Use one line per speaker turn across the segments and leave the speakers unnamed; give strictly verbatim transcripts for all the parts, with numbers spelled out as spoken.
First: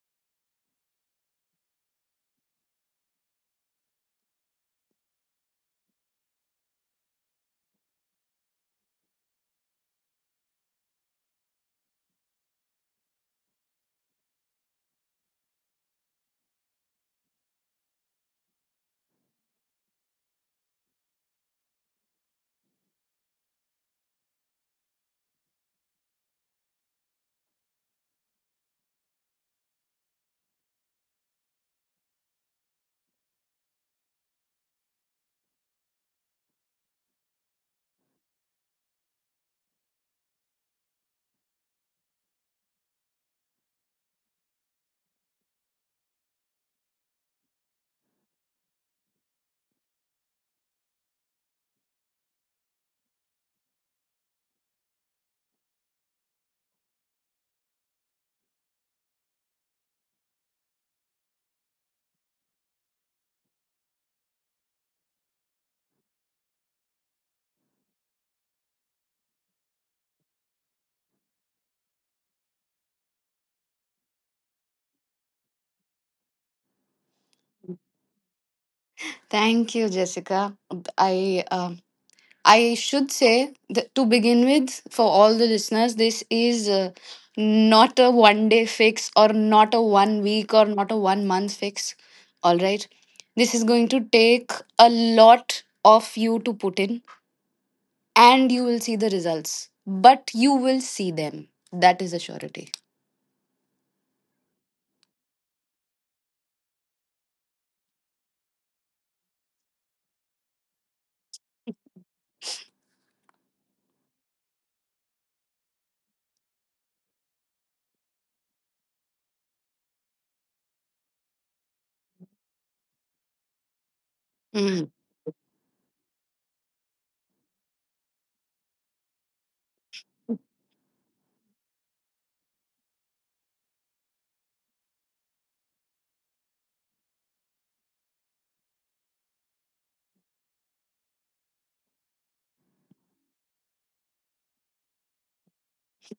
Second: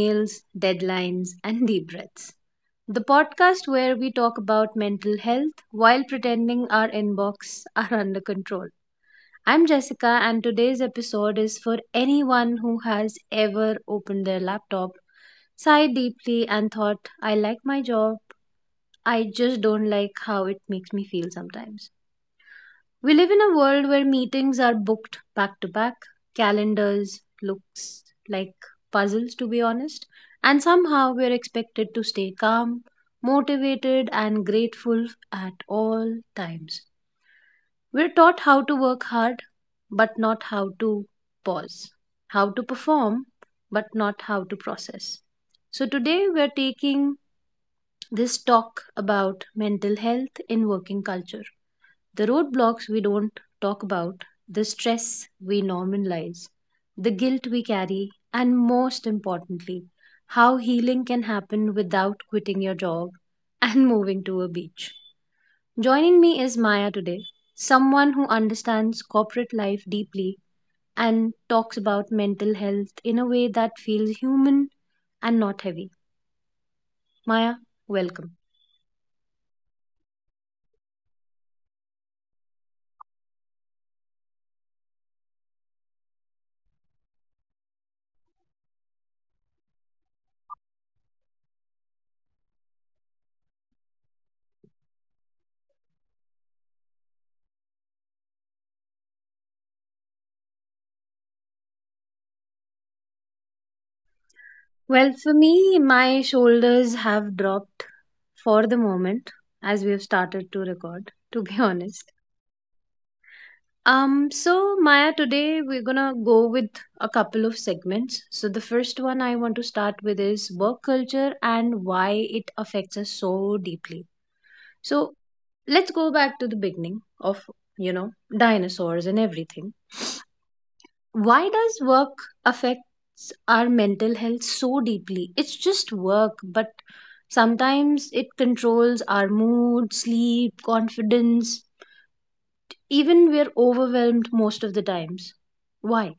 Emails, Deadlines, and Deep Breaths, the podcast where we talk about mental health while pretending our inbox are under control. I'm Jessica, and today's episode is for anyone who has ever opened their laptop, sighed deeply, and thought, I like my job, I just don't like how it makes me feel sometimes. We live in a world where meetings are booked back to back, calendars looks like puzzles to be honest, and somehow we're expected to stay calm, motivated and grateful at all times. We're taught how to work hard but not how to pause, how to perform but not how to process. So today we're taking this talk about mental health in working culture, the roadblocks we don't talk about, the stress we normalize, the guilt we carry, and most importantly, how healing can happen without quitting your job and moving to a beach. Joining me is Maya today, someone who understands corporate life deeply and talks about mental health in a way that feels human and not heavy. Maya, welcome.
Thank you, Jessica. I um I should say that to begin with, for all the listeners, this is uh, not a one day fix or not a one week or not a one month fix. All right, this is going to take a lot of you to put in, and you will see the results. But you will see them. That is a surety.
Well, for me, my shoulders have dropped for the moment as we have started to record, to be honest. Um, so Maya, today we're gonna go with a couple of segments. So the first one I want to start with is work culture and why it affects us so deeply. So let's go back to the beginning of, you know, dinosaurs and everything. Why does work affects our mental health so deeply? It's just work, but sometimes it controls our mood, sleep, confidence, even we're overwhelmed most of the times. Why?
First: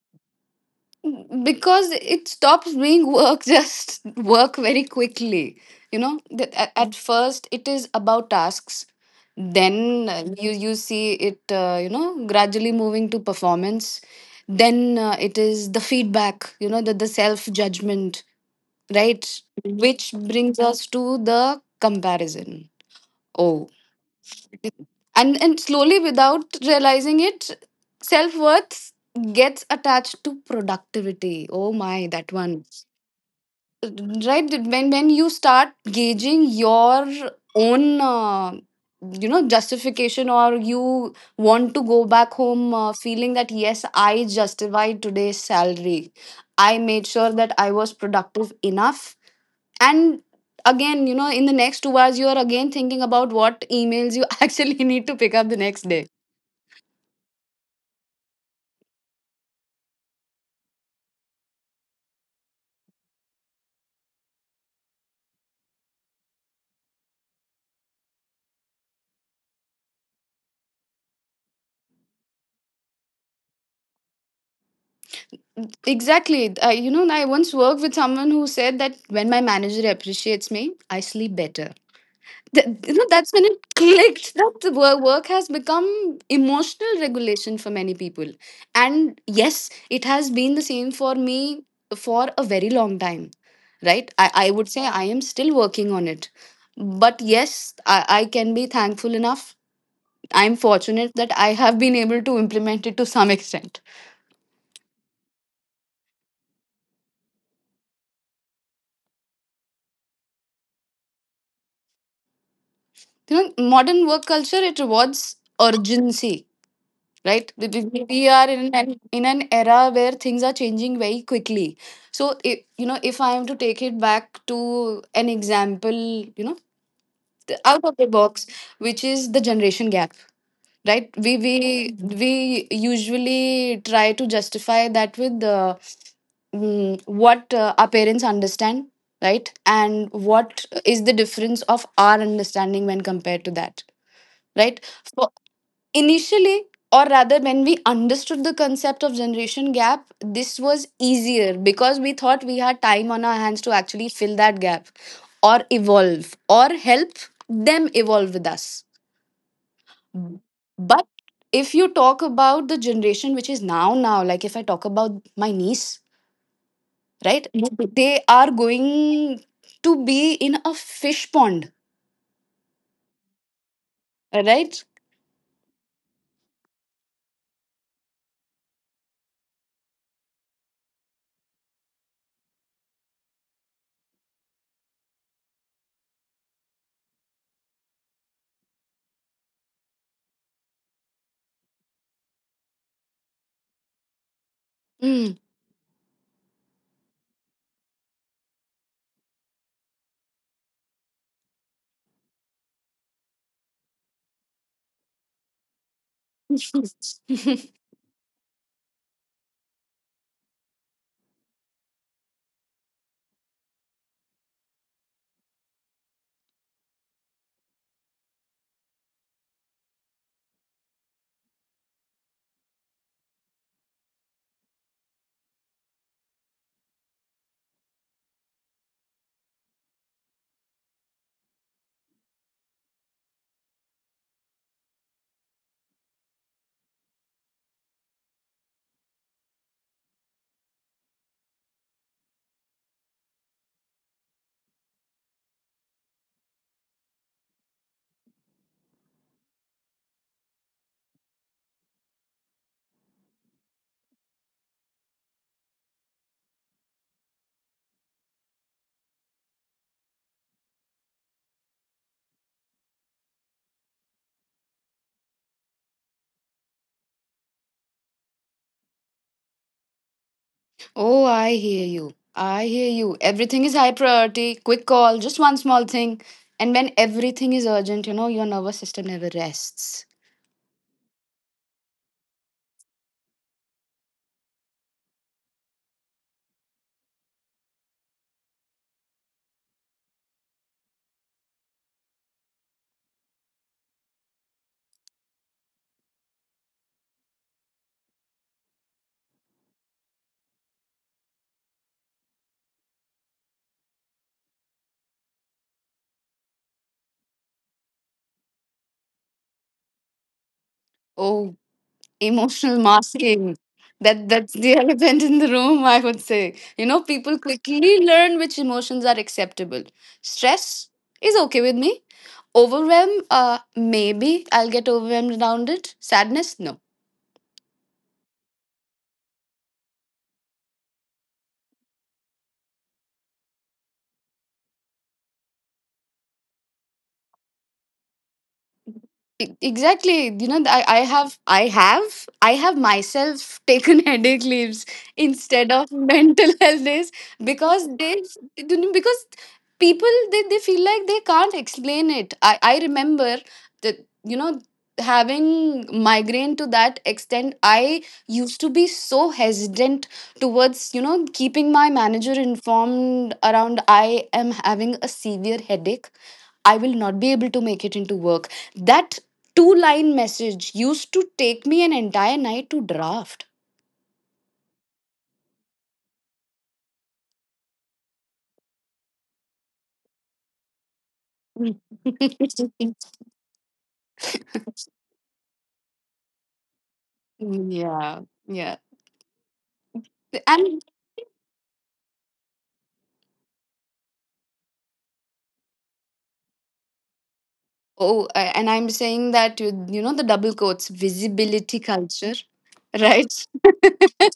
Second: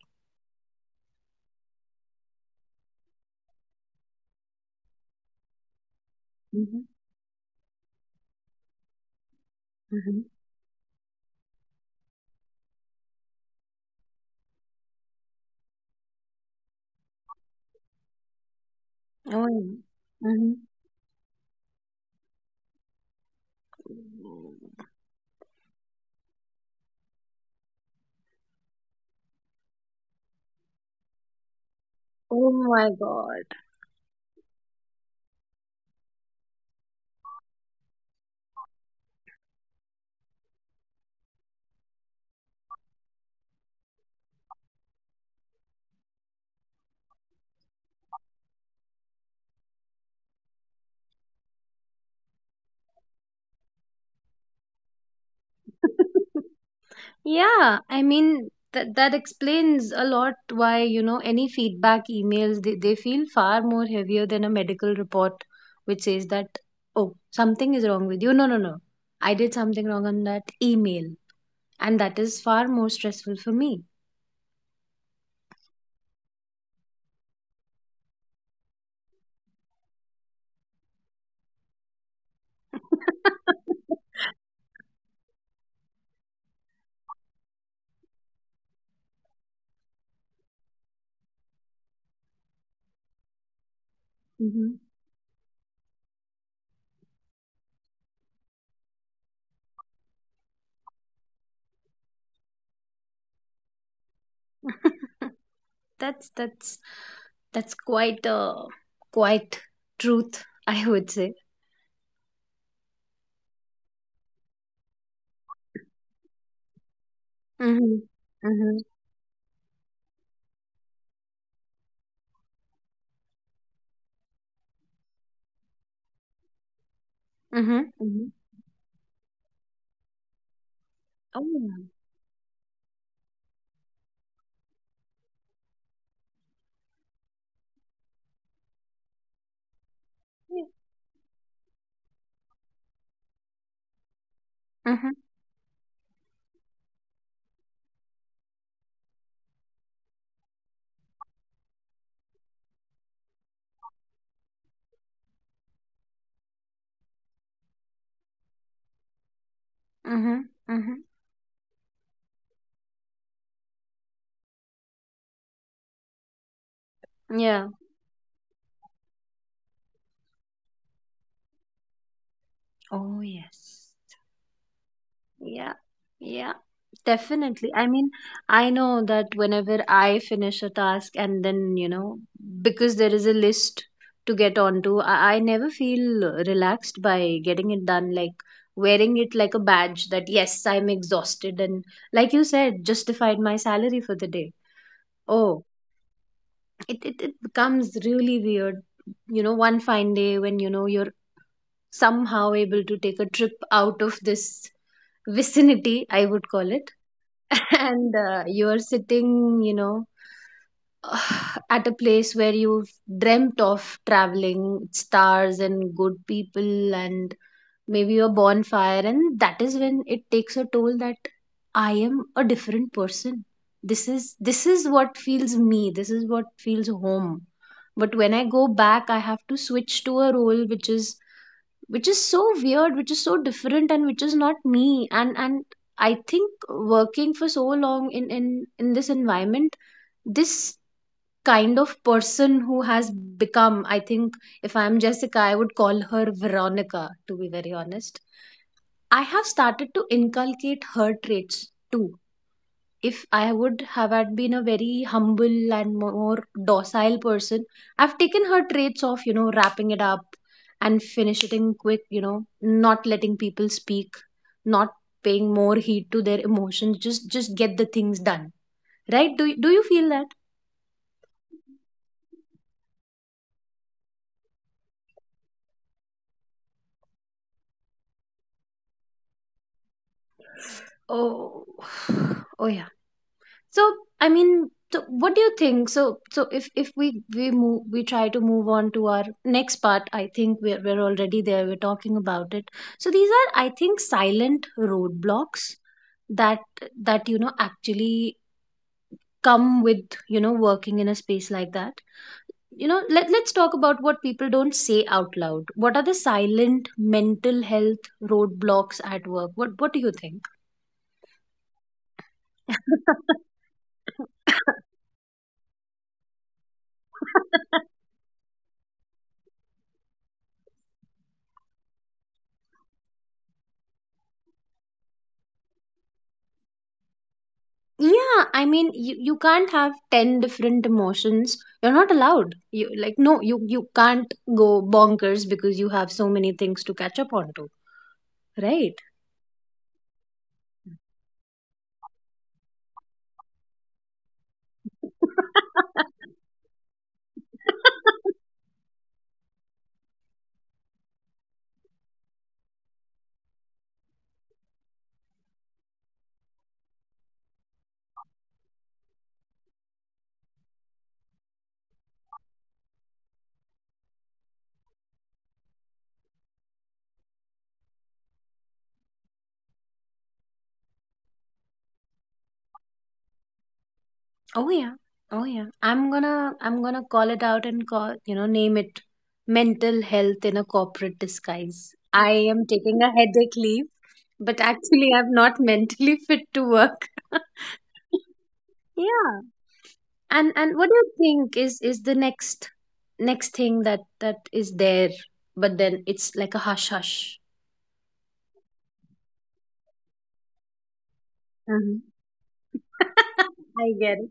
Because it stops being work just work very quickly. You know the, a-
Mm-hmm.
at first it is about tasks. Then
Mm-hmm.
uh, you you see it uh, you know, gradually moving to performance. Then uh, it is the feedback. You know the, the self judgment, right,
Oh,
which
mm-hmm.
brings us to the comparison. Oh, and and slowly, without realizing it, self worth gets attached to productivity. Oh my, that
Oh
one.
my God.
Right, when when you start gauging your own uh, you know, justification, or you want to go back home uh, feeling that yes, I justified today's salary. I made sure that I was productive enough. And again, you know, in the next two hours you are again thinking about what emails you actually need to pick up the next day.
Yeah, I mean that that explains a lot why, you know, any feedback emails they, they feel far more heavier than a medical report which says that, oh, something is wrong with you. No, no, no. I did something wrong on that email, and that is far more stressful for me.
Exactly. Uh, you know, I once worked with someone who said that when my manager appreciates me, I sleep better. Th- you know, that's when it clicked, that the wo- work has become emotional regulation for many people. And yes, it has been the same for me for a very long time. Right, i, I would
Mhm.
say I am still working on it. But yes, I, I can be thankful enough. I'm fortunate that I have been able to implement it to some extent.
That's that's that's quite a quite truth, I would say.
You know, modern work culture, it rewards urgency. Right, we
Mm-hmm.
we- we are in
Mm-hmm.
an in an era where things are changing very quickly. So if, you know if I am to take it back to an example, you know, the out
Mm-hmm.
of the
Mm-hmm.
box, which is the generation gap. Right, we we
Oh,
Mhm. we usually try to justify that with uh, mm, what uh, our parents understand, right, and what
yeah.
is the difference of our understanding when compared to that. Right.
Mhm.
Initially, or rather, when we understood the concept of generation gap, this was easier because we thought we had time on our hands to actually fill that gap, or evolve, or help them evolve with us.
Mm-hmm. Mm-hmm.
But if you talk about the generation which is now, now, like if I talk about my niece, right,
Yeah.
they are going to be in a fish pond,
Oh, yes.
right?
Yeah, yeah, definitely. I mean, I know that whenever I finish a task and then, you know, because there is a list to get onto, I, I never feel relaxed by getting it done, like wearing it like a badge that yes, I'm exhausted and like you said, justified my salary for the day.
Mm.
Oh, it, it, it becomes really weird, you know, one fine day when, you know, you're somehow able to take a trip out of this vicinity, I would call it. And uh, you are sitting, you know, at a place where you've dreamt of traveling, stars and good people, and maybe a bonfire. And that is when it takes a toll that I am a different person. This is this is what feels me. This is what feels home. But when I go back, I have to switch to a role which is which is so weird, which is so different and which is not me. And and i think working for so long in in in this environment, this kind of person who has become, I think, if I'm Jessica I would call her Veronica to be very honest. I have started to inculcate her traits too. If I would have had been a very humble and more docile person, I've taken her traits of, you know, wrapping it up and finishing quick, you know, not letting people speak, not paying more heed to their emotions, just just get the things done. Right? Do, you- do you feel that?
Oh, I hear you. I hear you. Everything is high priority, quick call, just one small thing. And when everything is urgent, you know, your nervous system never rests.
Oh, oh yeah. So, I mean, so what do you think? So, so if if we we move, we try to move on to our next part, I think we're we're already there. We're talking about it. So these are, I think, silent roadblocks that that you know actually come with, you know, working in a space like that. You know, let let's talk about what people don't say out loud. What are the silent mental health roadblocks at work? What what do you think?
Oh, emotional masking. That that's the elephant in the room, I would say. You know, people quickly learn which emotions are acceptable. Stress is okay with me. Overwhelm, uh, maybe I'll get overwhelmed around it. Sadness, no.
Yeah, I mean, you, you can't have ten different emotions. You're not allowed. You like no, you you can't go bonkers because you have so many things to catch up on to, right?
E- exactly, you know, I, I have i have i have myself taken headache leaves instead of mental illness, because they because people, they, they feel like they can't explain it. I i remember that, you know, having migraine to that extent, I used to be so hesitant towards, you know, keeping my manager informed around I am having a severe headache. I will not be able to make it into work. That two line message used to take me an entire night to draft.
Oh yeah. Oh yeah. I'm gonna I'm gonna call it out and call, you know, name it: mental health in a corporate disguise. I am taking a headache leave, but actually I'm not mentally fit to work.
Yeah, yeah.
Yeah. And and
And
what do you think is is the next next thing that that is there, but then it's like a hush hush.
oh, a- and I'm saying that you, you know, the double quotes visibility
Hmm.
culture, right?
I get it.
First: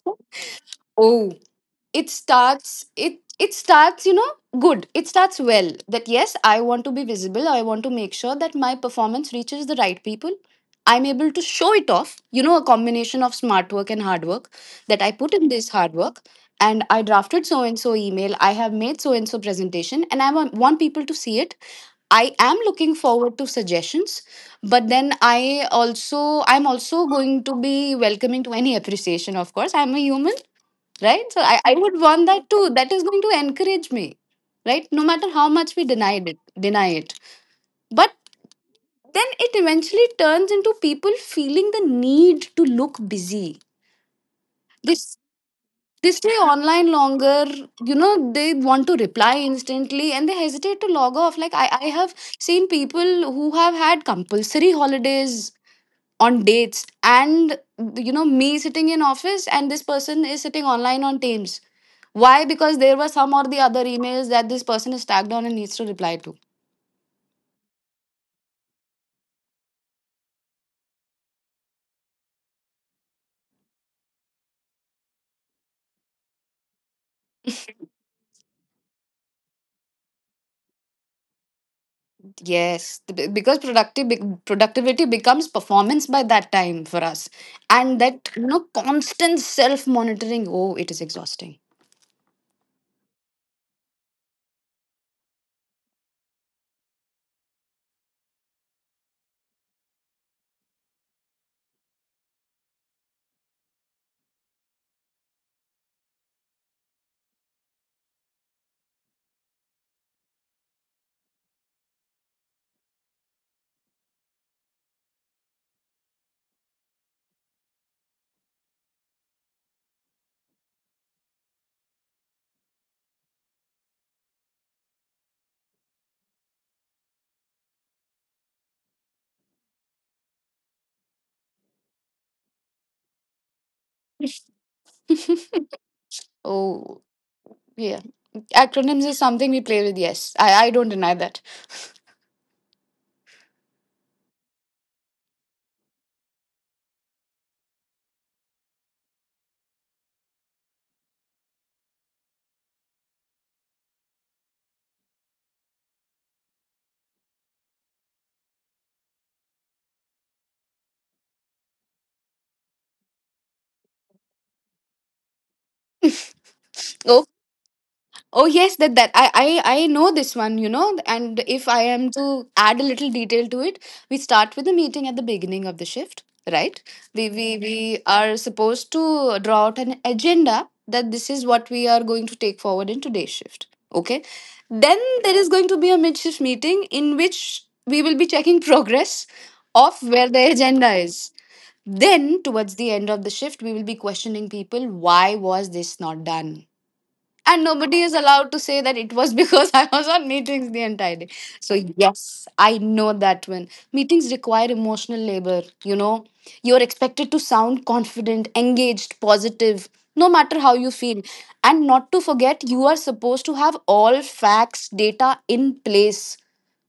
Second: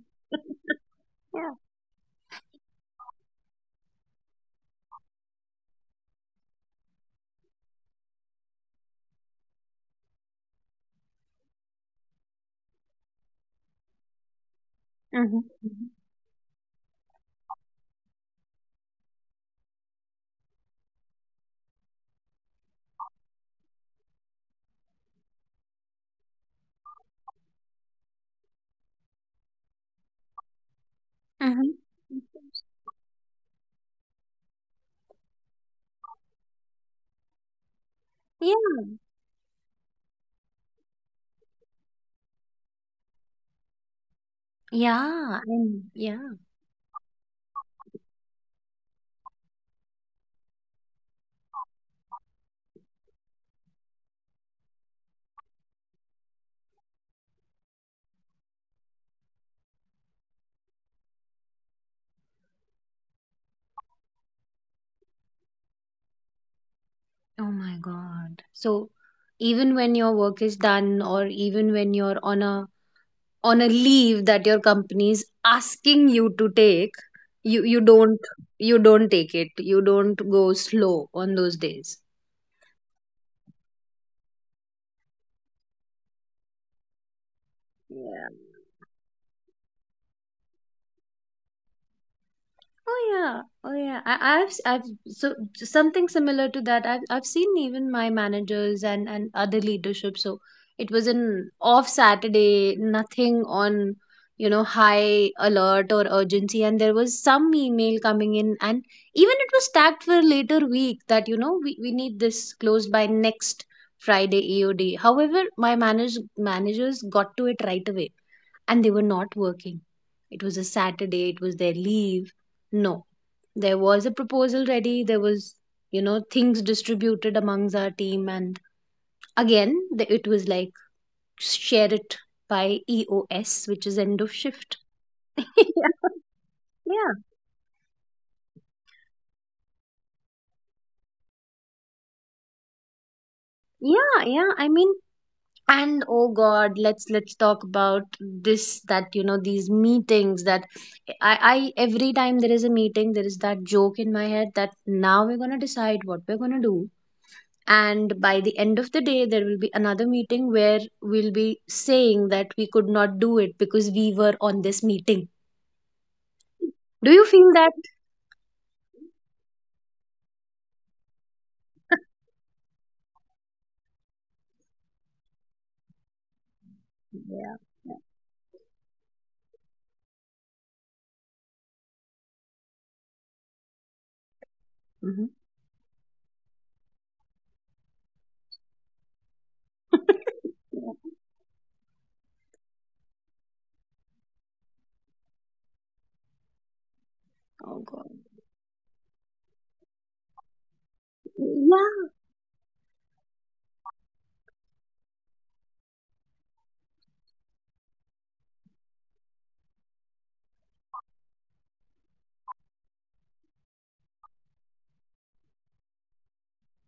Oh,
Yeah.
it starts it it starts you know good it starts well, that yes, I want to be visible. I want to make sure that my performance reaches the right people. I'm able to show it off, you know, a combination of smart work and hard work, that I put
Mm-hmm.
in this hard work, and I drafted so and so email, I have made so and so presentation, and I want want people to see it. I am looking forward to suggestions. But then I also, I'm also going to be welcoming to any appreciation. Of course, I'm a human, right? So I, I
Mm-hmm.
would want that too. That is going to encourage me, right? No matter how much we denied it, deny it. But
Yeah.
then it eventually turns into people feeling the need to look busy. They s-
Yeah. And
they
yeah.
stay online longer. You know, they want to reply instantly and they hesitate to log off. Like I, I have seen people who have had compulsory holidays on dates, and you know, me sitting in office and this person is sitting online on Teams. Why? Because there were some or the other emails that this person is tagged on and needs to reply to.
Oh my God. So even when your work is done, or even when you're on a on a leave that your company is asking you to take, you you don't, you don't take it, you don't go slow on those days.
Yes, b- because productive bec- productivity becomes performance by that time for us. And
Yeah.
that, you know, constant self monitoring, oh, it is exhausting.
Oh yeah, oh yeah. I, I've i I've so something similar to that. I've I've seen even my managers and and other leadership. So it was an off Saturday, nothing on, you know, high alert or urgency, and there was some email coming in, and even it was tagged for later week that you know we we need this closed by next Friday E O D. However, my manage managers got to it right away and they were not working. It was a Saturday, it was their leave. No, there was a proposal ready, there was, you know, things distributed amongst our team. And again, the, it was like share it by E O S, which is end of shift. Yeah,
Oh
yeah,
yeah. Acronyms is something we play with, yes, i, I don't deny that.
yeah. Yeah. I mean, and oh God, let's let's talk about this that you know these meetings that I I every time there is a meeting, there is that joke in my head that now we're gonna decide what we're gonna do. And by the end of the day there will be another meeting where we'll be saying that we could not do it because we were on this meeting. Do you feel that?
Oh yes, that that I, I I know this one, you know. And if I am to add a little detail to it, we start with the meeting at the beginning of the shift, right? We we
Yeah.
we are supposed to draw out an agenda that this is what we are going to take forward in today's shift. Okay. Then
Mhm.
there is going to be a mid shift meeting in which we will be checking progress of where the agenda is. Then towards the end of the shift, we will be questioning people, why was this not done? And
Oh
nobody
god.
is allowed to say that it was because I was on meetings the entire day. So
Yeah.
yes, I know that when meetings require emotional labor, you know, you're expected to sound confident, engaged, positive, no matter how you feel. And not to forget, you are supposed to have all facts, data in place.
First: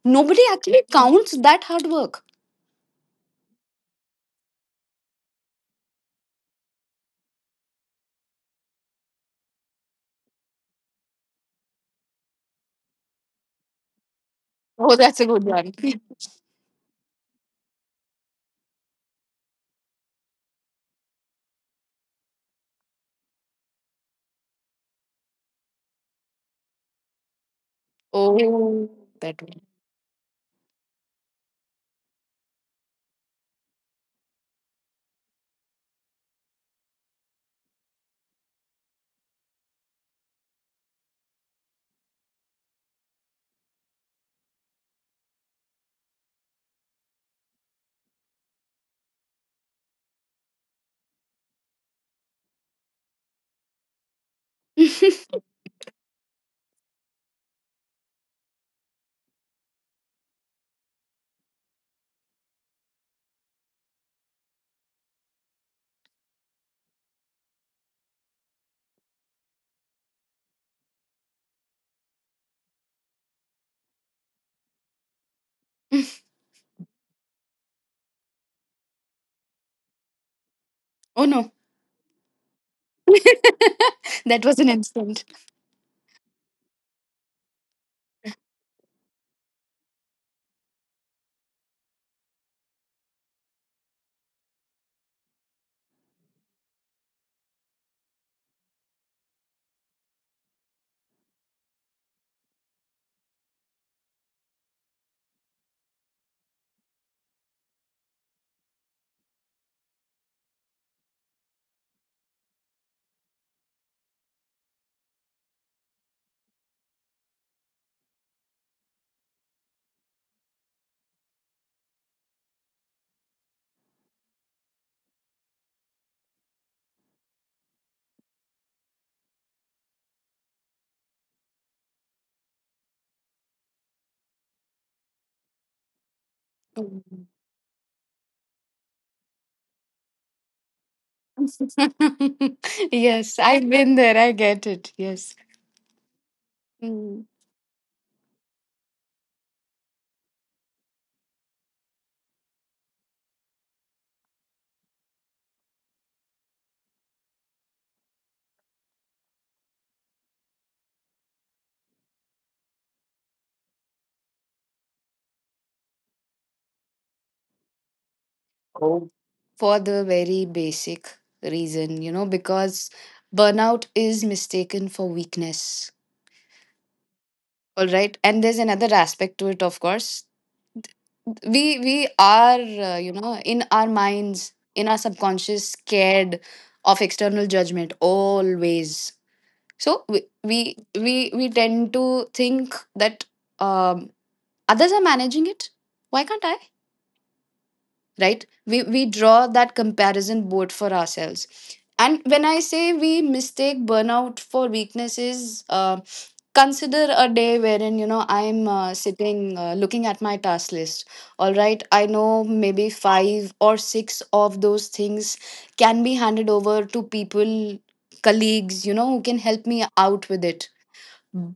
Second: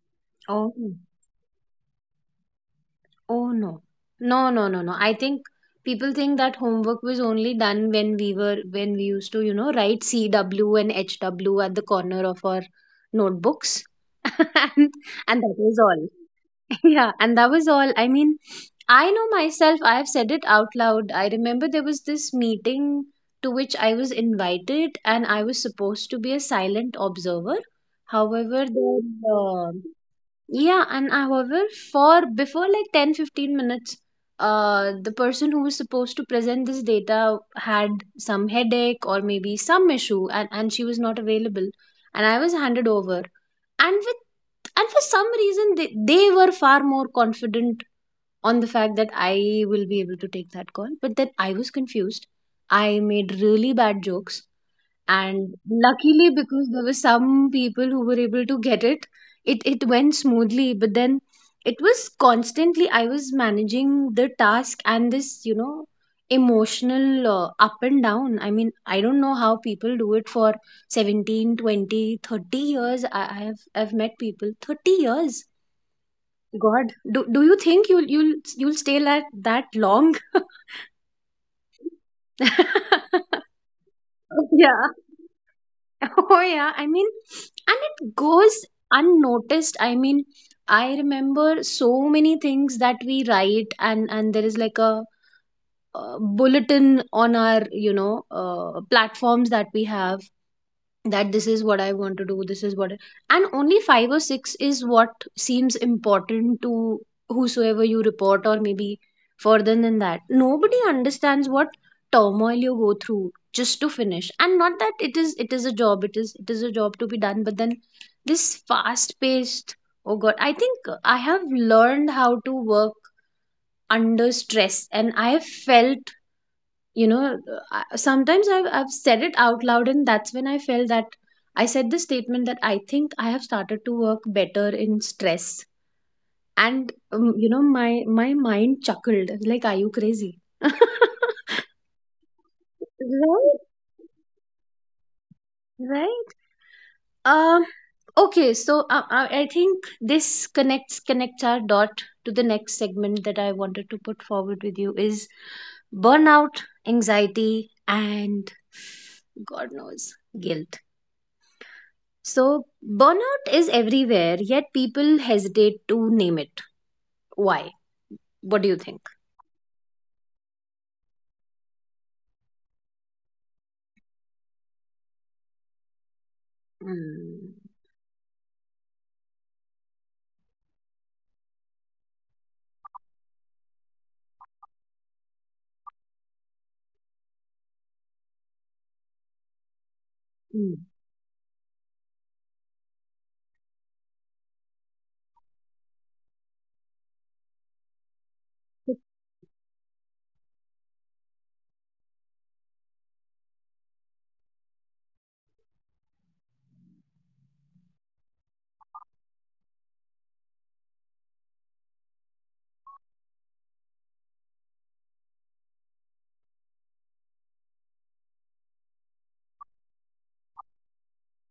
Nobody
Oh,
actually counts that hard work.
oh no no no no no. I think people think that homework was only done when we were when we used to, you know, write cw and hw at the corner of our notebooks, and
Oh, that's a
and
good
that
one.
was all. Yeah, and that was all. I mean, I know myself, I have said it out loud. I remember there was this meeting to which I was invited and I was supposed to be a silent observer. However,
Oh,
then,
that one.
uh, yeah, and however, for before like ten fifteen minutes, uh, the person who was supposed to present this data had some headache or maybe some issue, and, and she was not available. And I was handed over. And with and for some reason they, they were far more confident on the fact that I will be able to take that call. But then I was confused, I made really bad jokes, and luckily because there were some people who were able to get it, it it went smoothly. But then it was constantly I was managing the task and this, you know, emotional uh, up and down. I mean, I don't know how people do it for seventeen, twenty, thirty years. I I have i've met people thirty years. God, do, do you think you'll you'll you'll stay like that long?
Oh no, that was an
Yeah.
instant.
Oh yeah, I mean, and it goes unnoticed. I mean, I remember so many things that we write, and and there is like a, uh bulletin on our, you know, uh, platforms that we have, that this is what I want to do, this is what I- and only five or six is what seems important to whosoever you report, or maybe further than that nobody understands what turmoil you go through just to finish. And not that it is, it is a job, it is it is a job to be done, but then this fast paced, oh god, I think I have learned how to work under stress, and I have felt, you know, I- sometimes I've, I've said it out loud, and that's when I felt that I said this statement that I think I have started to work better in stress. And um, you know, my my mind chuckled like, are you crazy? Right?
Yes, I've been there. I get it. Yes.
Right.
Mm.
um okay, so uh, uh, I think this connects connects our dot to the next segment that I wanted to put forward with you is burnout, anxiety, and god knows guilt. So, burnout is everywhere, yet people hesitate to name it. Why? What do you
Oh.
think?
For the very basic reason, you know, because burnout is mistaken for weakness.
Mm.
All right. And there's another aspect to it, of course. We we are, uh, you know, in our minds, in our subconscious, scared of external judgment always. So we we
Mm.
we, we tend to think that um, others are managing it. Why can't I? Right, we we draw that comparison board for ourselves. And when I say we mistake burnout for weakness, is uh, consider a day wherein, you know, I'm uh, sitting uh, looking at my task list. All right, I know maybe five or six of those things can be handed over to people, colleagues, you know, who can help me out with it.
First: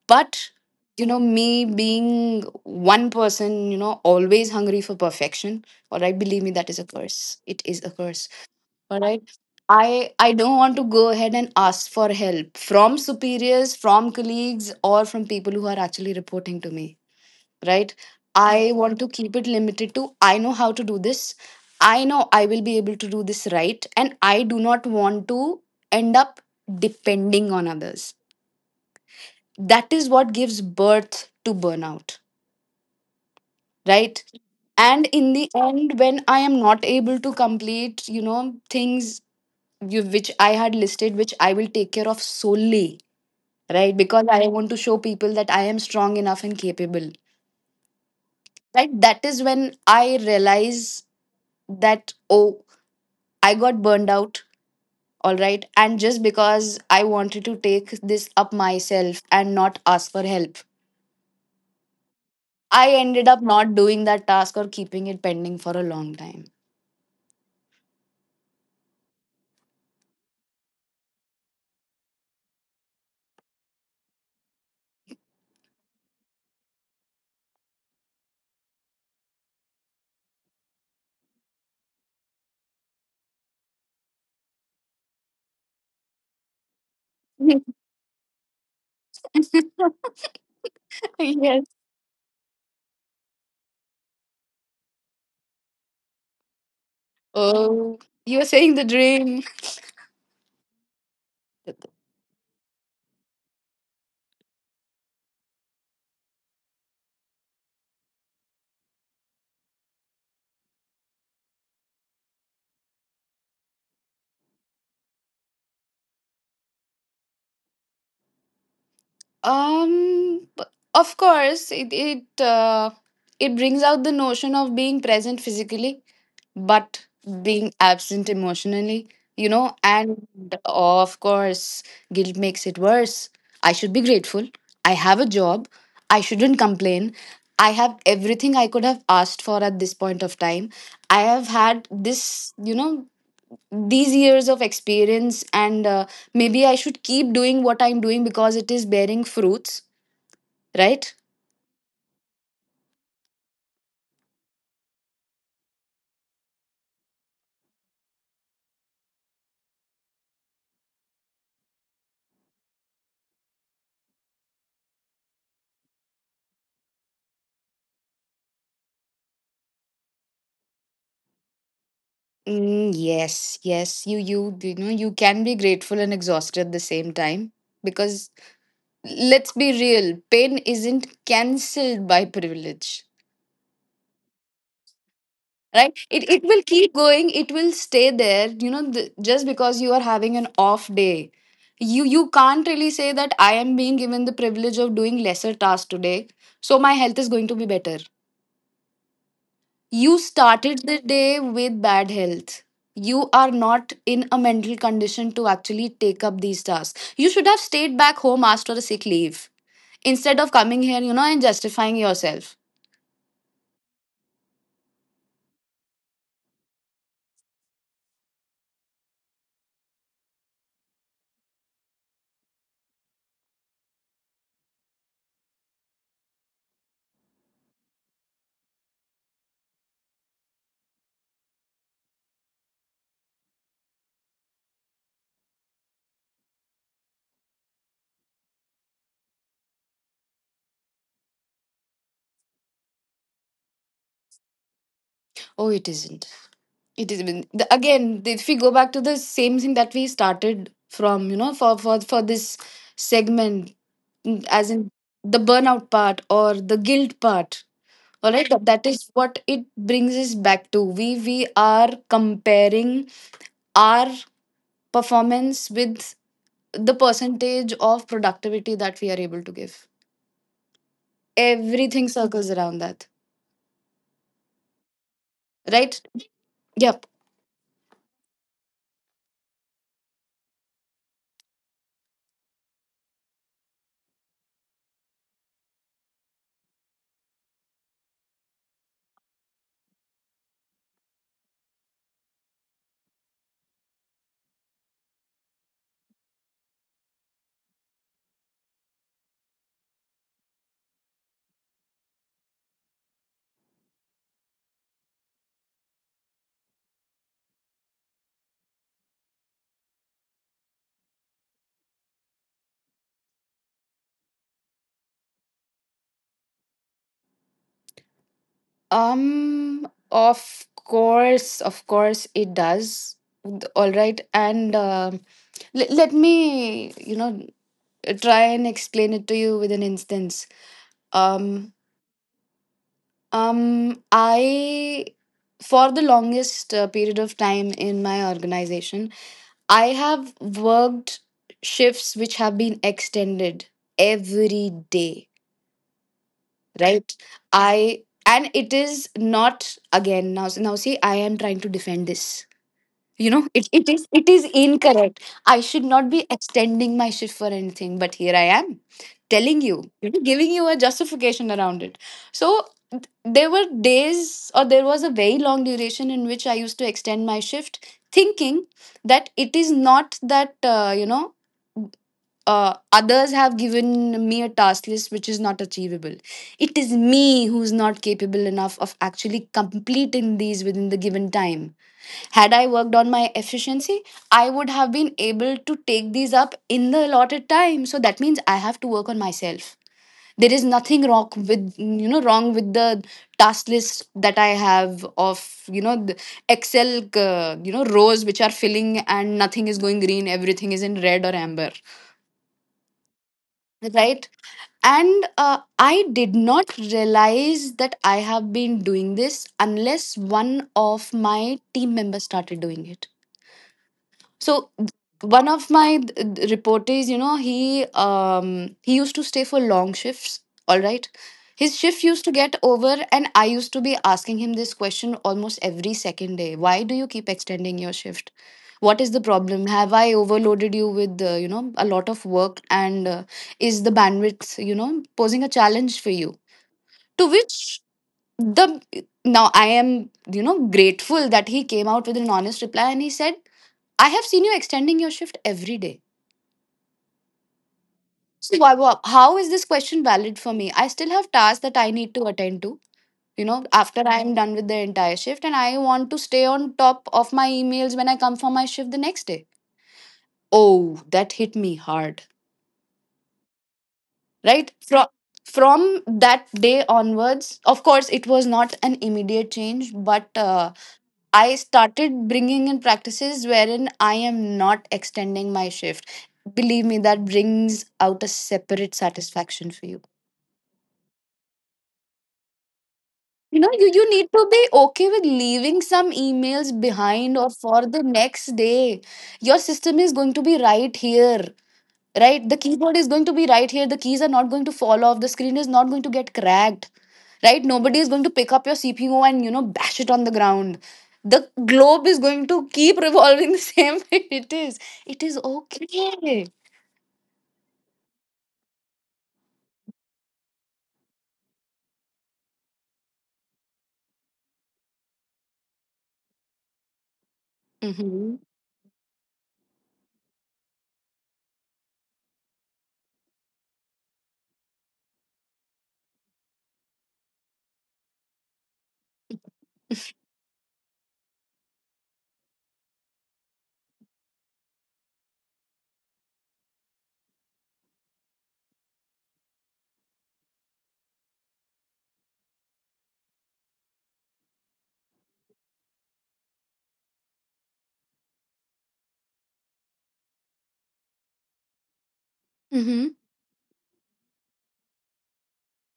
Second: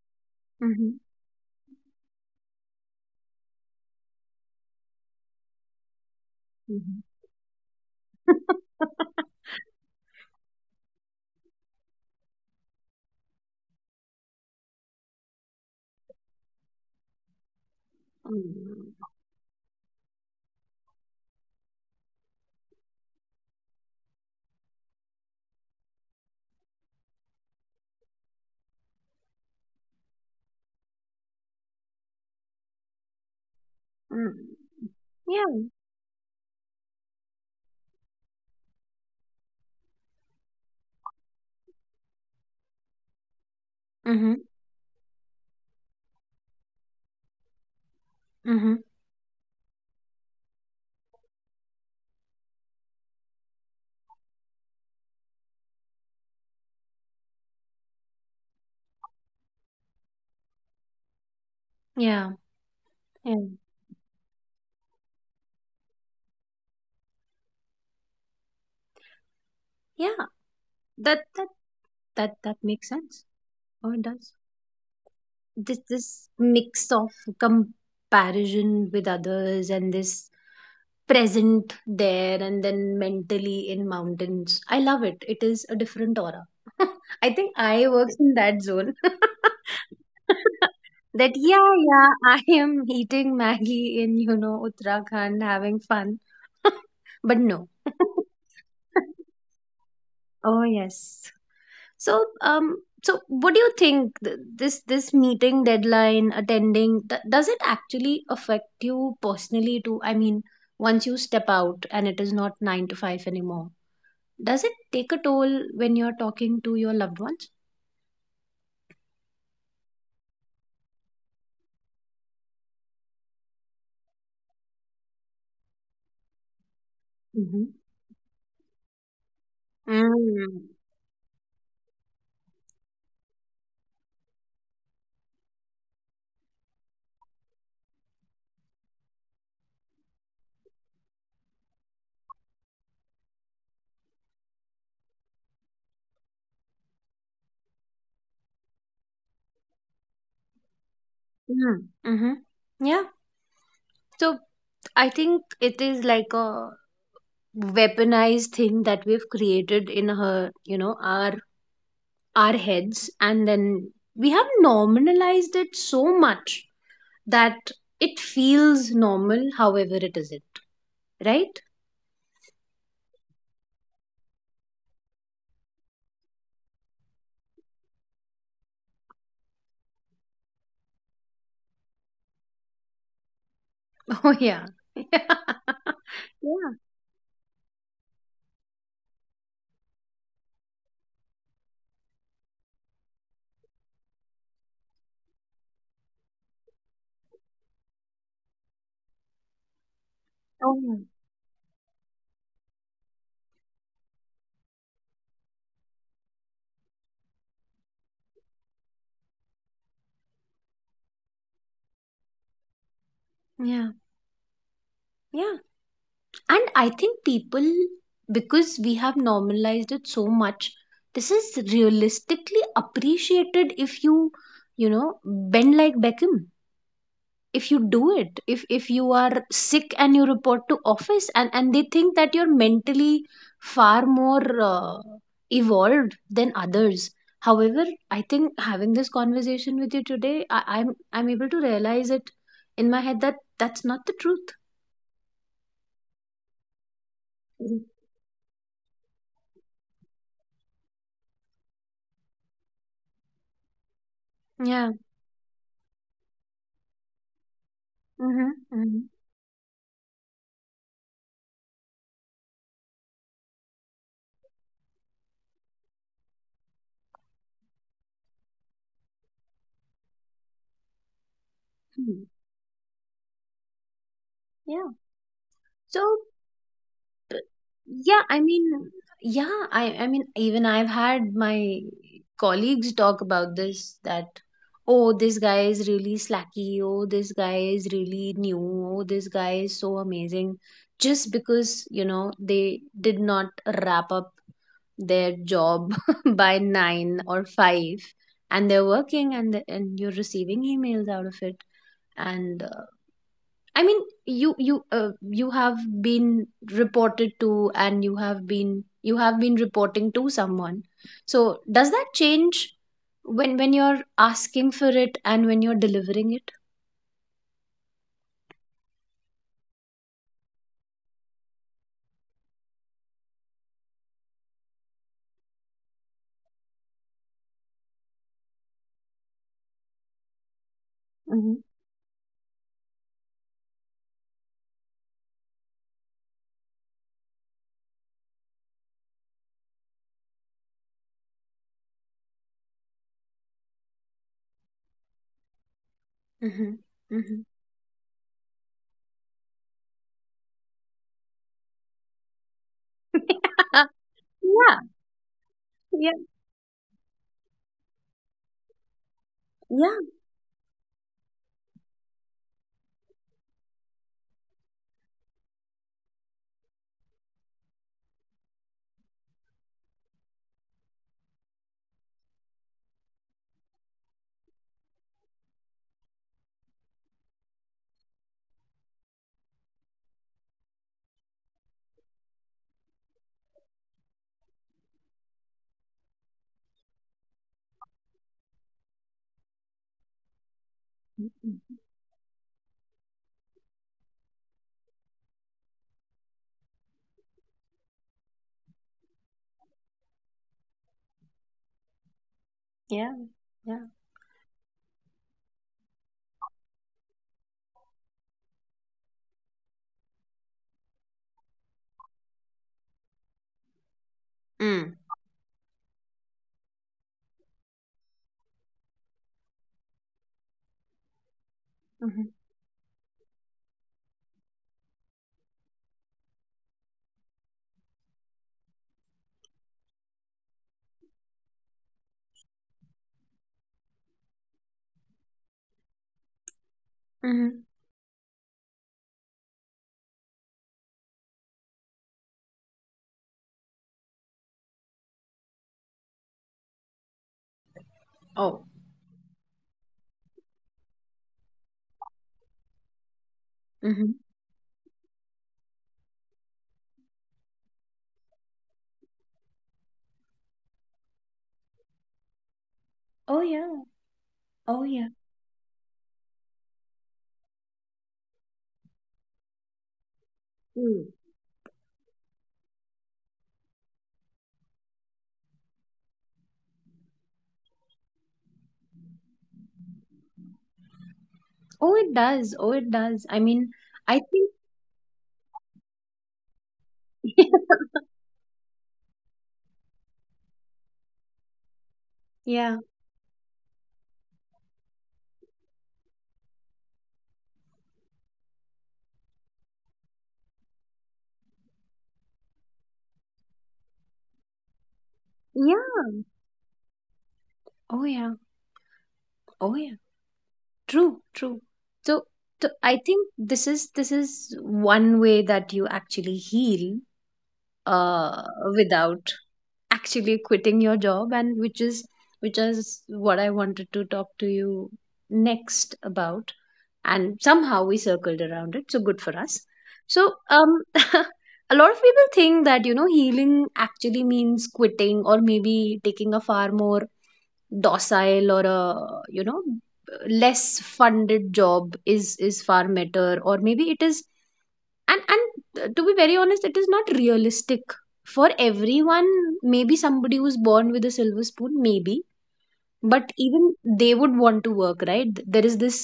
But
Mm-hmm.
you know, me being one person, you know, always hungry for perfection. All right, believe me, that is a
Mm-hmm.
curse. It is a curse. All right. I i don't want to go ahead and ask for help from superiors, from colleagues, or from people who are actually reporting to me, right? I
Mm.
want to keep it limited to, I know how to do this. I know I will be able to do this, right? And I do not want to end up depending on others. That is what gives birth to burnout, right?
Mm.
And in the
Yeah.
end, when I am not able to complete, you know, things, you, which I had listed, which I will take care of solely, right, because
Mm-hmm.
I want to show people that I am strong enough and capable,
Mm-hmm.
right, that is when I realize that, oh, I got burned out. All right, and just because I wanted to take this up myself and not ask for help,
Yeah.
I ended
Yeah.
up not doing that task or keeping it pending for a long time.
Yeah. That that that that makes sense. Oh, it does. This this mix of comparison with others and this present there and then mentally in mountains. I love it. It is a different aura. I think I works in that zone. that Yeah,
Yes.
yeah, I am eating Maggie in, you know, Uttarakhand, having fun. But no.
Oh, you were saying the dream.
Oh yes. So, um, so what do you think th- this this meeting deadline attending th- does it actually affect you personally too? I mean, once you step out and it is not nine to five anymore, does it take a toll when you're talking to your loved ones?
Um, b- of course, it it uh, it brings out the notion of being present physically, but
Mm-hmm.
being absent emotionally, you know, and
Mm.
of course, guilt makes it worse. I should be grateful. I have a job. I shouldn't complain. I have everything I could have asked for at this point of time. I have had this, you know, these years of experience, and uh, maybe I should keep doing what I'm doing because it is bearing fruits, right?
Mm. Mm-hmm. Yeah. So I think it is like a weaponized thing that we've created in her, you know, our our heads, and then we have normalized it so much that it feels normal, however it isn't, right?
Mm, yes, yes. You, you, you know, you can be grateful and exhausted at the same time because let's be real, pain isn't cancelled by privilege.
Oh, yeah. Yeah.
Right, it, it
Oh,
will
yeah.
keep going, it will stay there, you know. The, just because you are having an off day, you you can't really say that I am being given the privilege of doing lesser tasks today, so my health is going to be better. You started the
Oh,
day with bad health, you are not in a mental condition to actually take up these tasks. You should have stayed back home, asked for a sick leave instead of coming here, you know, and justifying yourself.
yeah. Yeah. And I think people, because we have normalized it so much, this is realistically appreciated if you, you know, bend like Beckham. If you do it, if if you are sick and you report to office, and and they think that you're mentally far more, uh, evolved than others. However, I think having this conversation with you today, I, i'm i'm able to realize it in my head that that's not the truth.
Oh, it isn't. It isn't. The-
Mhm.
Again, if we go back to the same thing that we started from, you know, for for for this segment. Mm, as
Yeah.
in the burnout part or the guilt part. All
Mm-hmm.
right, that, that
Mm-hmm.
is what it brings us back to. We we are comparing our performance with the percentage of productivity that we are able to give. Everything circles around that,
Yeah.
right?
So.
Yeah.
Yeah, I mean, yeah, I, I mean, even I've had my colleagues talk about this that, oh, this guy is really slacky, oh, this guy is really new, oh, this guy is so amazing, just because, you know, they did not wrap up their job by nine or five, and they're working, and and you're receiving emails out of it, and uh, I mean, you you uh, you have been reported to, and you have been you have been reporting to someone. So does that change when when you're asking for it and when you're delivering it?
Um, of course, of course, it does. All right, and um let, let me, you know, try and explain it to you with an instance.
Mm-hmm.
Um, um, I, for the longest uh, period of time in my organization, I have worked shifts which have been extended every day,
Mm-hmm.
right?
Mm-hmm.
I and it is not, again, now now see, I am trying to defend this. You know, it, it is it is
Yeah.
incorrect. I should
Yeah.
not be extending my shift for anything, but here I am telling you,
Yeah.
you know, giving you a justification around it. So there were days, or there was a very long duration in which I used to extend my shift, thinking that it is not that uh, you know, uh, others have given me a task list which is not achievable. It is me who's not capable enough of actually completing these within the given time. Had I worked on my efficiency, I would have been able to take these up in the allotted time. So that means I have to work on myself. There is nothing wrong with, you know, wrong with the task list that I have of, you know, the Excel uh, you know, rows which are filling and nothing is going green, everything is in red or amber,
Yeah. Yeah.
right? And uh, I did not realize that I have been doing this unless one of my team members started doing it. So
Mm.
one of my th- reporters, you know, he, um he used to stay for long shifts, all right. His shift used
Mm-hmm.
to get over and I used to be asking him this question almost every second day, why do you keep extending your shift? What is the problem? Have I overloaded you with uh, you know, a lot of work? And uh, is the bandwidth, you know, posing a challenge for you? To
Mm-hmm.
which the now I am, you know, grateful that he came out with an honest reply, and he said, I have seen you extending your shift every day. So
Oh.
why, why- how is this question valid for me? I still have tasks that I need to attend to. You know, after
Mm-hmm.
I am done with the entire shift, and I want to stay on top of my emails when I come for my shift the next day. Oh, that hit me hard.
Oh yeah.
Right?
Oh
From
yeah.
from that day onwards, of course, it was not an immediate change, but uh,
Mm.
I started bringing in practices wherein I am not extending my shift. Believe me, that brings out a separate satisfaction for you.
Oh, it does. Oh, it does. I
You
mean,
know, you, you
I
need
think.
to be okay with leaving some emails behind or for the next day. Your system is going to be right here, right? The
Yeah.
keyboard is going to be right here. The keys are not going to fall off. The screen is not going to get cracked, right? Nobody is going to pick up your CPU and, you know, bash it on the ground. The globe is going to keep revolving the same way, it is, it is
Yeah.
okay.
Oh yeah. Oh yeah. True, true. So, so I think this is this is one way that you actually heal,
Mm-hmm.
uh, without actually quitting your job, and which is which is what I wanted to talk to you next about. And somehow we circled around it, so good for us. So, um, a lot of people think that, you know, healing actually means quitting, or maybe taking a far more docile or, a you know, less funded job is is far better, or maybe it is, and and to be very honest, it is not realistic for everyone. Maybe somebody who's born with a silver spoon, maybe,
Mm-hmm.
but even they would want to work, right? There is this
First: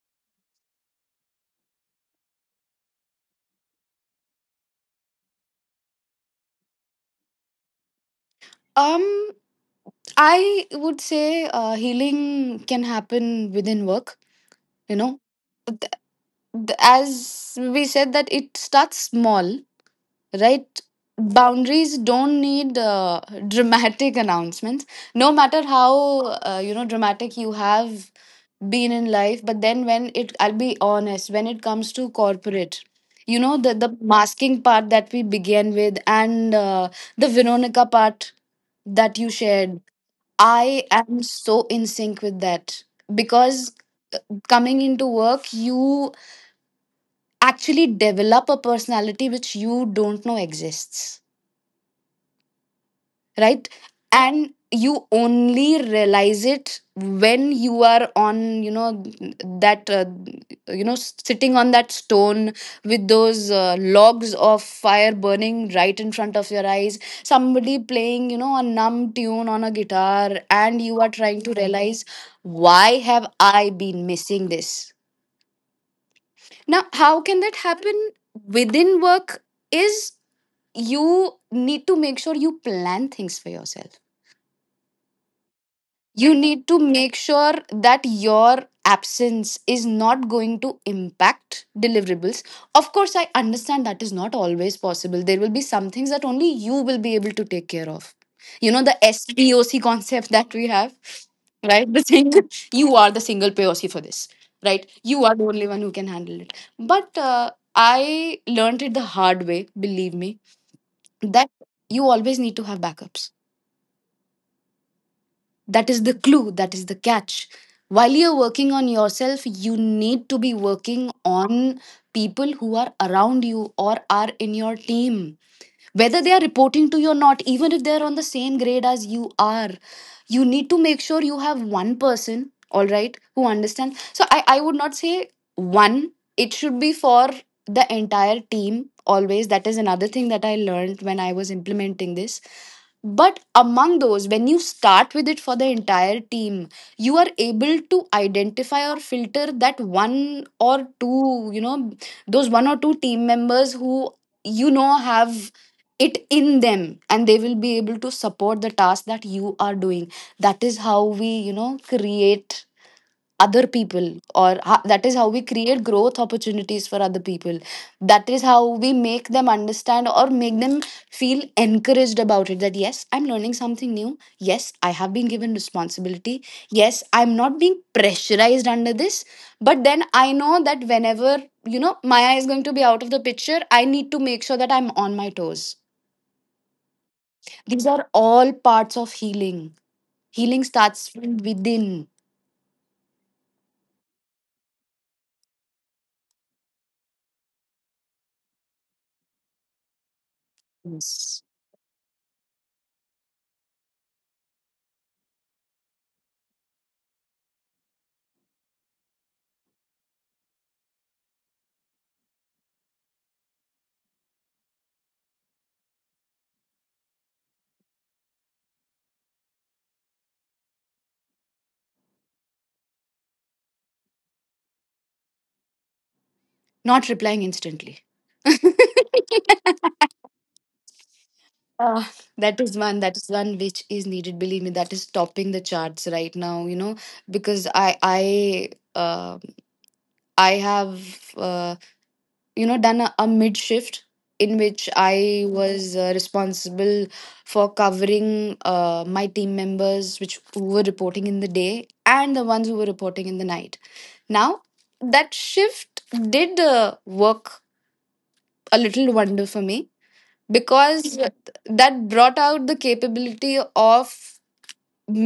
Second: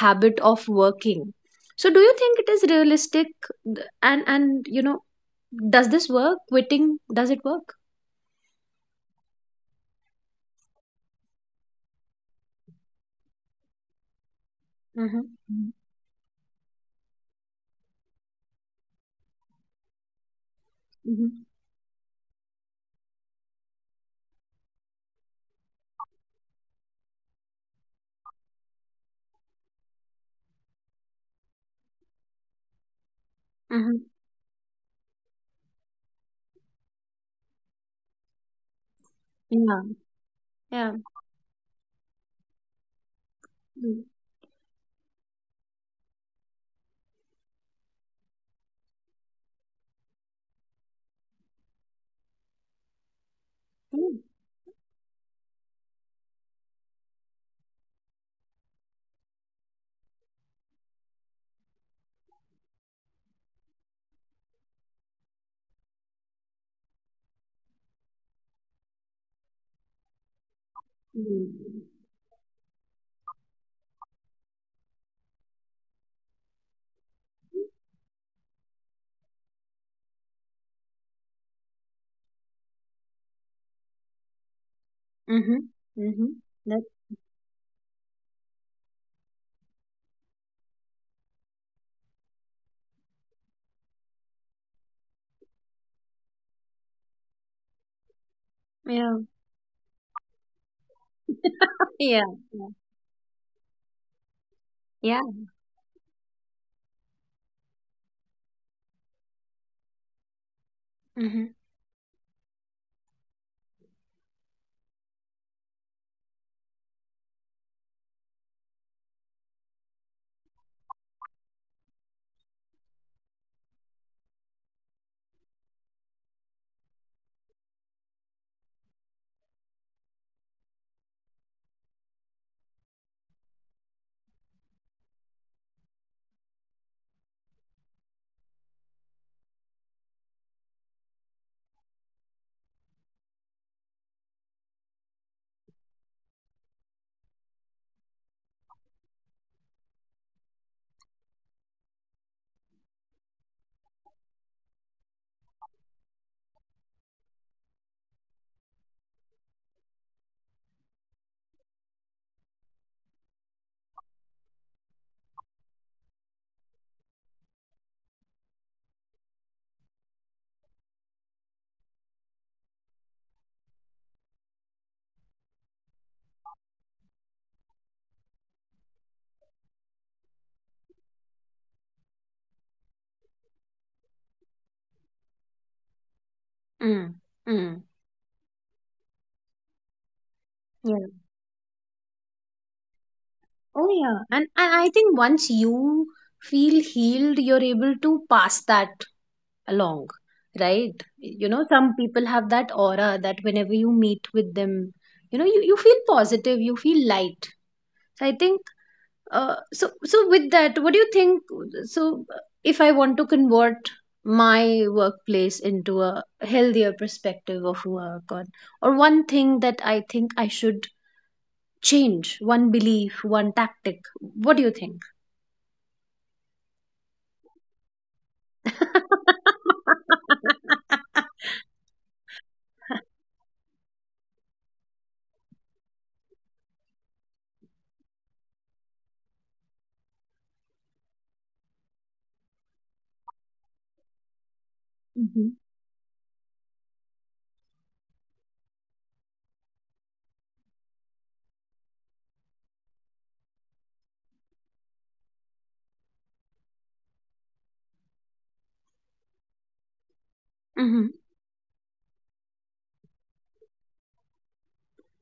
habit of working. So do you think it is realistic, and and you know, does this work, quitting, does it work?
Um, I would say uh, healing can happen within work. You know,
Mm-hmm.
Th- th- as we said, that it starts small, right?
Mm-hmm.
Boundaries don't need uh, dramatic announcements. No matter how uh, you know, dramatic you have been in life, but then, when it, I'll be honest, when it comes to corporate, you know, the the masking part that we began with, and uh, the Veronica part that you shared,
Mm-hmm.
I
Yeah,
am so in sync with that, because
yeah.
coming into work, you actually develop a personality which you don't know exists, right?
Mm.
And you only realize it when you are on, you know, that uh, you know, sitting on that stone with those uh, logs of fire burning right in front of your eyes, somebody playing, you know, a numb tune on a guitar, and you are trying to realize, why have I been missing this? Now, how can that happen within work is, you need to make sure you plan things for yourself.
Mhm.
You
Mhm.
need to
That
make sure that your absence is not going to impact deliverables. Of course, I understand that is not always possible. There will be some things that only you will be able to take care of, you know, the
yeah.
spock concept that we have, right? The
Yeah.
single
Yeah.
you are the single POC for this, right?
Yeah.
You are the only one who can handle it. But uh, I learned it the hard way, believe me, that
Mhm.
you always need to have backups. That is the clue, that is the catch. While you're working on yourself, you need to be working on people who are around you or are in your team, whether they are reporting to you or not. Even if they're on the same grade as you are, you need to make sure you have one person, all right, who understands. So i i would not say one, it should be for the entire team always. That is another thing that I learned when I was implementing this. But among those, when you start with it for the entire team, you are able to identify or filter that one or two, you know, those one or two team members who, you know, have it in them, and they will be able to support the task that you are doing. That is how we, you know, create other people, or ho- that is how we create growth opportunities for other people. That is how we make them understand or make them feel encouraged about it, that yes, I'm learning something new, yes, I have been given responsibility, yes, I'm not being pressurized under this, but then I know that whenever, you know, Maya is going to be out of the picture, I need to make sure that I'm on my toes.
Mm.
These
Mm.
are all parts of healing. Healing starts
Yeah.
from within.
Oh yeah. And and I think once you feel healed, you're able to pass that along, right?
Yes.
You know, some people have that aura that whenever you meet with them, you know, you, you feel positive, you feel light. So I think. Uh, so so with that, what do you think? So if I want to convert my workplace into a healthier perspective of work, or, or one thing that I think I should change, one belief, one tactic, what do you think?
Not replying instantly.
Mm-hmm.
Ah, that is one. That is one which is needed. Believe me, that is topping the charts right now. You know, because I I uh, I have uh, you know, done a, a mid shift in which I was uh, responsible for covering uh, my team members, which who were reporting in the day, and the ones who were reporting in the night. Now, that shift did uh, work a little wonder for me, because
Mm-hmm.
yeah, that brought out the capability of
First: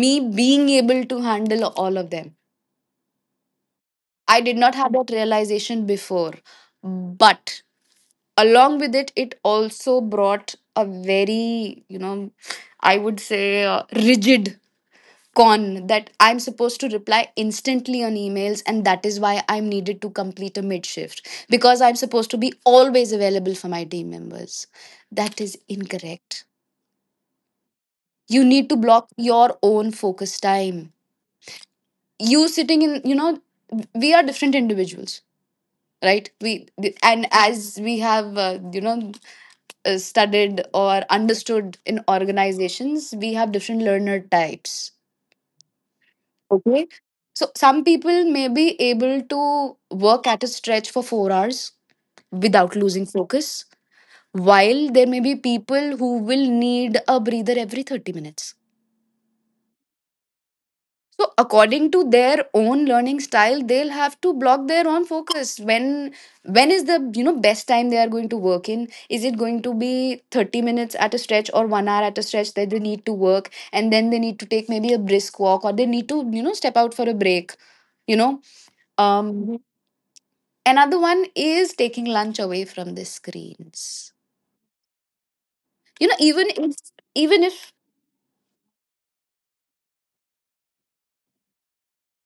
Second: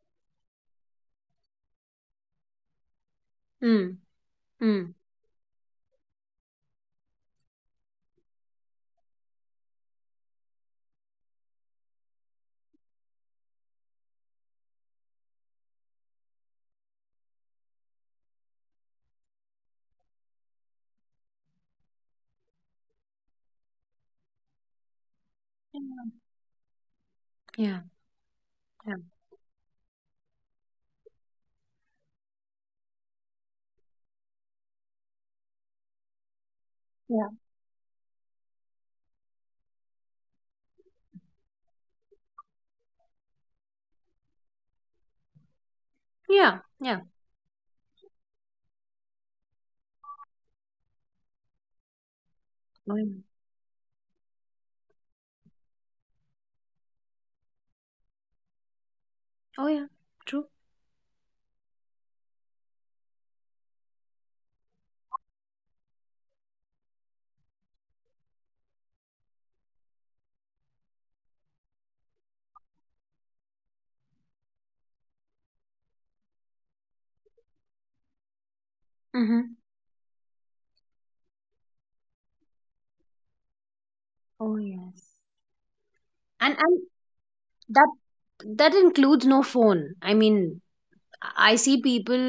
me being able to handle all of them.
Mm.
I did not
Mm.
have that realization before, but along with it, it also brought a very, you know, I would say, uh, rigid con that I'm supposed to reply instantly on emails, and that is why I'm needed to complete a mid shift, because I'm supposed to be always available for my team members. That is incorrect.
Yeah,
You need to
yeah,
block your own focus time. You sitting in, you know, we are different individuals, right? we
yeah,
and as we have, uh, you know, uh, studied or understood in organizations, we have different learner types.
yeah,
Okay.
yeah.
So some people may be able to work at a stretch for four hours without
Oh yeah,
losing focus, while there may be people who will need a breather every thirty minutes.
oh, yeah. True.
So according to their own learning style, they'll have to block their own focus. When when is the, you know, best time they are going to work in? Is it going to be thirty minutes at a stretch or one hour at a stretch that they need to work, and then they need to take maybe a brisk walk, or they need to, you know, step out for a break, you know?
Mm-hmm.
um Another one is taking lunch away from the screens.
Oh yes.
You know, even
and
if,
and
even if
that that includes no phone. I mean, I see people,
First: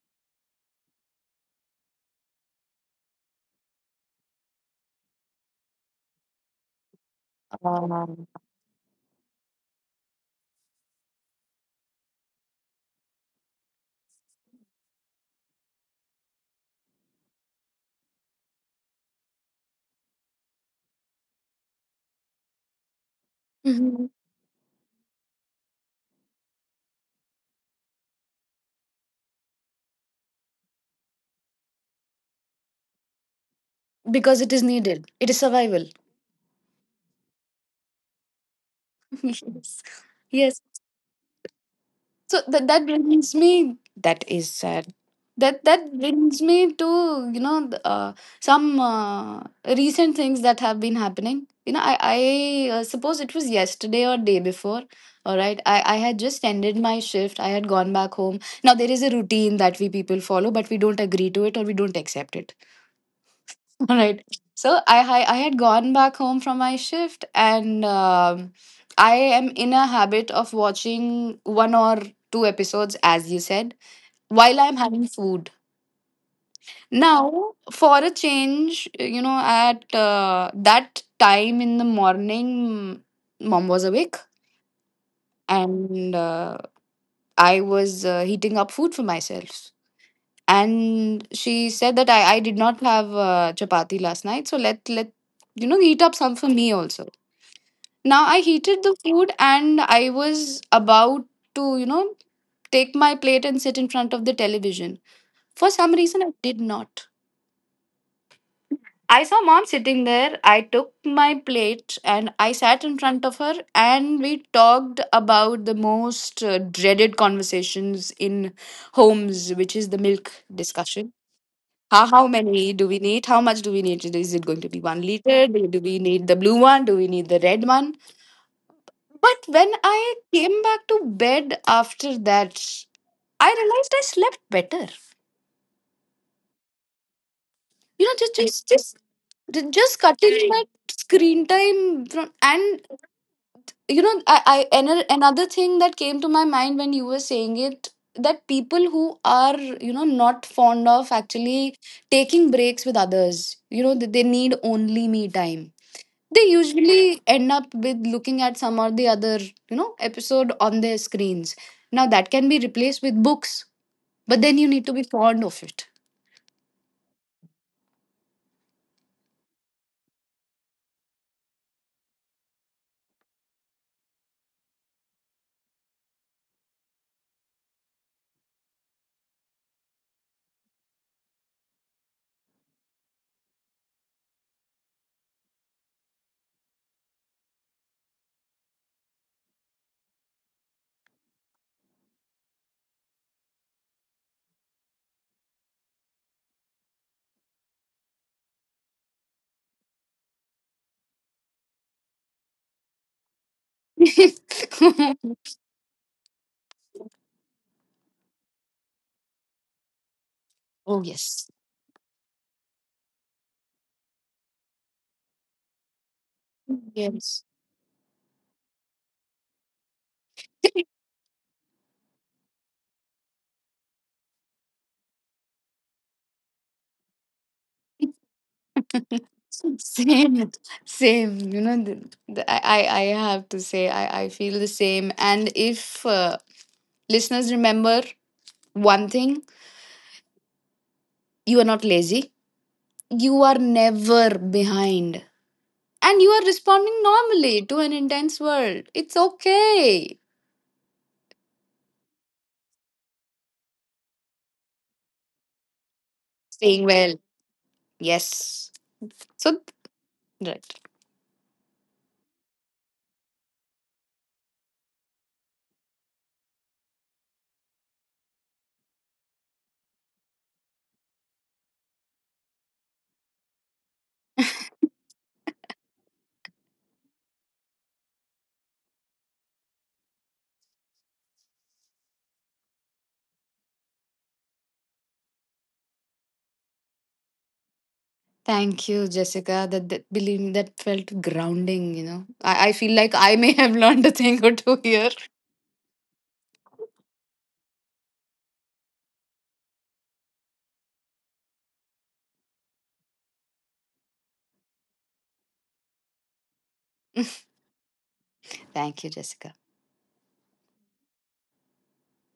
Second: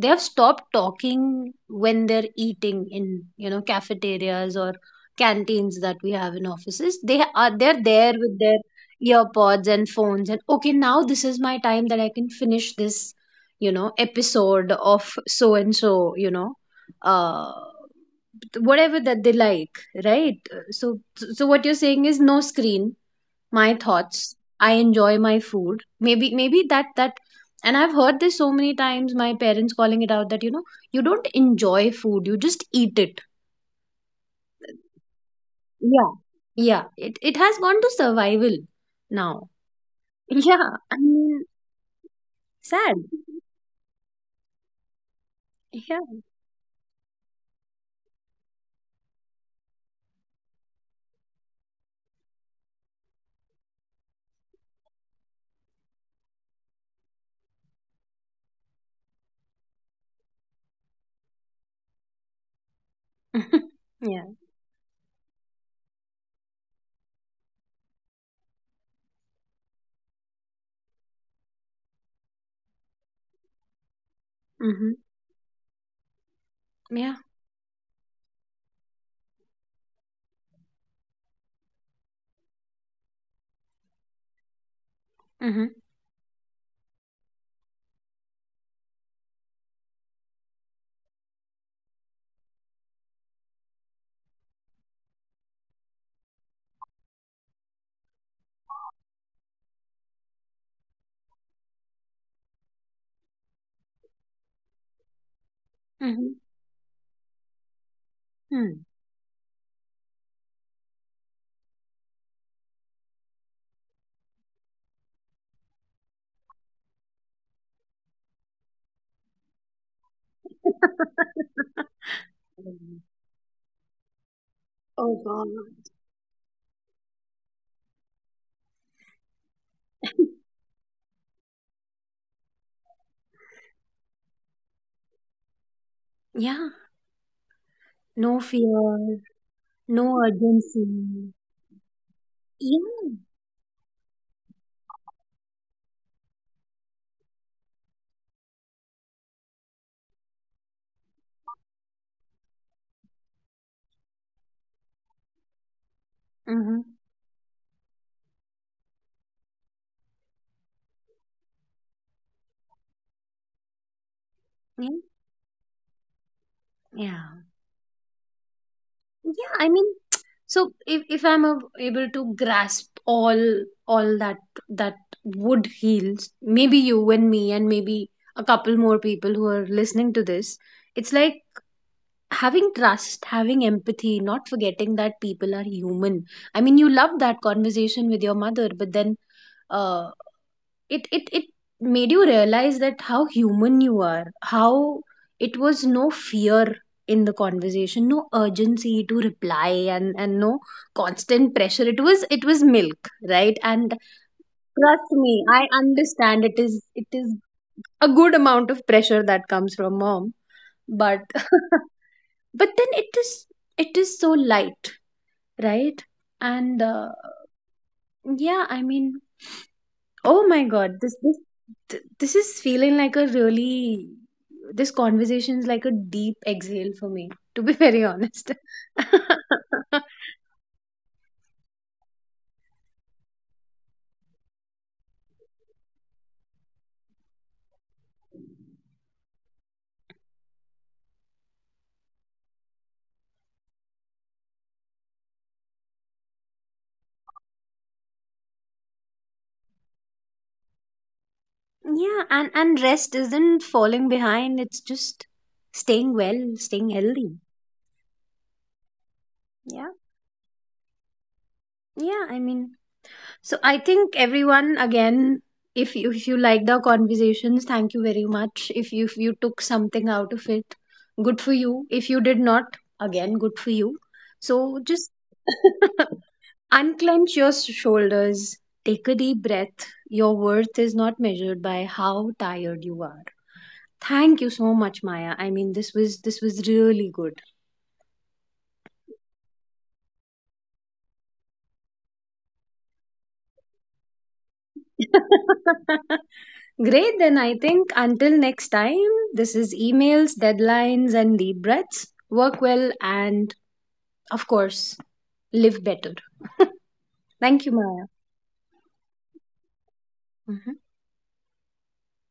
they have stopped talking when they're eating in, you know, cafeterias or canteens that we have in offices. They are they're there
um,
with their earpods and phones, and okay, now this is my time that I can finish this, you know, episode of so and so, you know, uh whatever that they like, right? So so what you're saying is no screen, my
Mhm.
thoughts, I enjoy my food. Maybe maybe that that. And I've heard this so many times, my parents calling it out, that you know, you don't enjoy food, you just eat it.
Because it is needed, it is survival.
Yeah. Yeah, it, it has gone to survival now.
Yes. Yes,
Yeah, I mean,
so that, that
sad.
brings me, that is sad. That that
Yeah.
brings me to, you know, th- uh, some uh, recent things that have been happening. You know, i i uh, suppose it was yesterday or day before, all right. I i had just ended my shift, I had gone back home. Now, there is a routine that we people follow, but we don't agree to it, or we don't accept it. All right.
Yeah.
So I, I I had gone back home from my shift, and um, I am in a habit of watching one or two episodes, as you said, while I'm having
Mm-hmm.
food.
Yeah.
Now, for a change, you know, at uh, that time in the morning, mom was awake,
Mm-hmm.
and uh, I was uh, heating up food for myself. And she said that I, I did not have uh, chapati last night, so let let, you know, heat up some for me also. Now I heated the food and I was about to, you know, take my plate and sit in front of the television. For some reason, I
Mm-hmm.
did not.
Hmm.
I saw mom sitting there. I took my plate and I sat in front of her, and we talked about the most uh, dreaded conversations in homes, which is the milk discussion. How, how many do we
Mm.
need? How much do we need? Is it going to be one
Oh
liter?
God.
Do, do we need the blue one? Do we need the red one? But when I came back to bed after that, I realized I slept better.
Yeah.
You know,
No
just just
fear,
just ju- just
no
cutting, right, my
urgency.
screen time from, and
Yeah.
you know, I, I ano- another thing that came to my mind when you were saying it, that people who are, you know, not fond of actually taking breaks with others, you know, that they need only me time, they
Mm-hmm.
usually end up with looking at some or the other, you know, episode on their screens. Now that can be replaced with books, but then you need to
Yeah,
be fond of it.
yeah, yeah, I mean, so if, if I'm a, able to grasp all all that, that would heals maybe you and me and maybe a couple more people who are listening to this. It's like having trust, having empathy, not forgetting that people are human. I mean, you love that conversation with your mother, but then, uh, it it it made you realize that how human you are, how it was no fear in the conversation, no urgency to reply, and and no constant pressure. It was, it was milk, right? And trust me, I understand, it is it is a good amount of pressure that comes from mom.
Oh
But
yes.
but then it is it is so light, right? And uh,
Yes.
yeah, I mean, oh my God, this this th- this is feeling like a really, this conversation is like a deep exhale for me, to be very honest.
Same. Same. You know, the, the, I, I I have to say, I, I feel the same. And if uh, listeners remember one thing, you are not lazy, you are never behind. And you are responding normally to an intense world. It's okay.
Yeah, and and rest isn't falling behind, it's just staying well,
Staying
staying
well.
healthy.
Yes. So,
Yeah.
right.
Yeah, I mean, so I think everyone again, if you if you liked our conversations, thank you very much. If you if you took something out of it, good for you. If you did not, again, good for you. So just unclench your s- shoulders, take a deep breath. Your worth is not measured by how tired you are. Thank you so much, Maya. I mean, this was this was really good.
Thank you, Jessica. That, that, believe me, that felt grounding. You know, I, I feel like I may have learned a thing or two here.
Great, then I think until next time, this is emails, deadlines, and deep breaths. Work well and, of course, live better. Thank you, Maya.
Thank you, Jessica.
Mhm.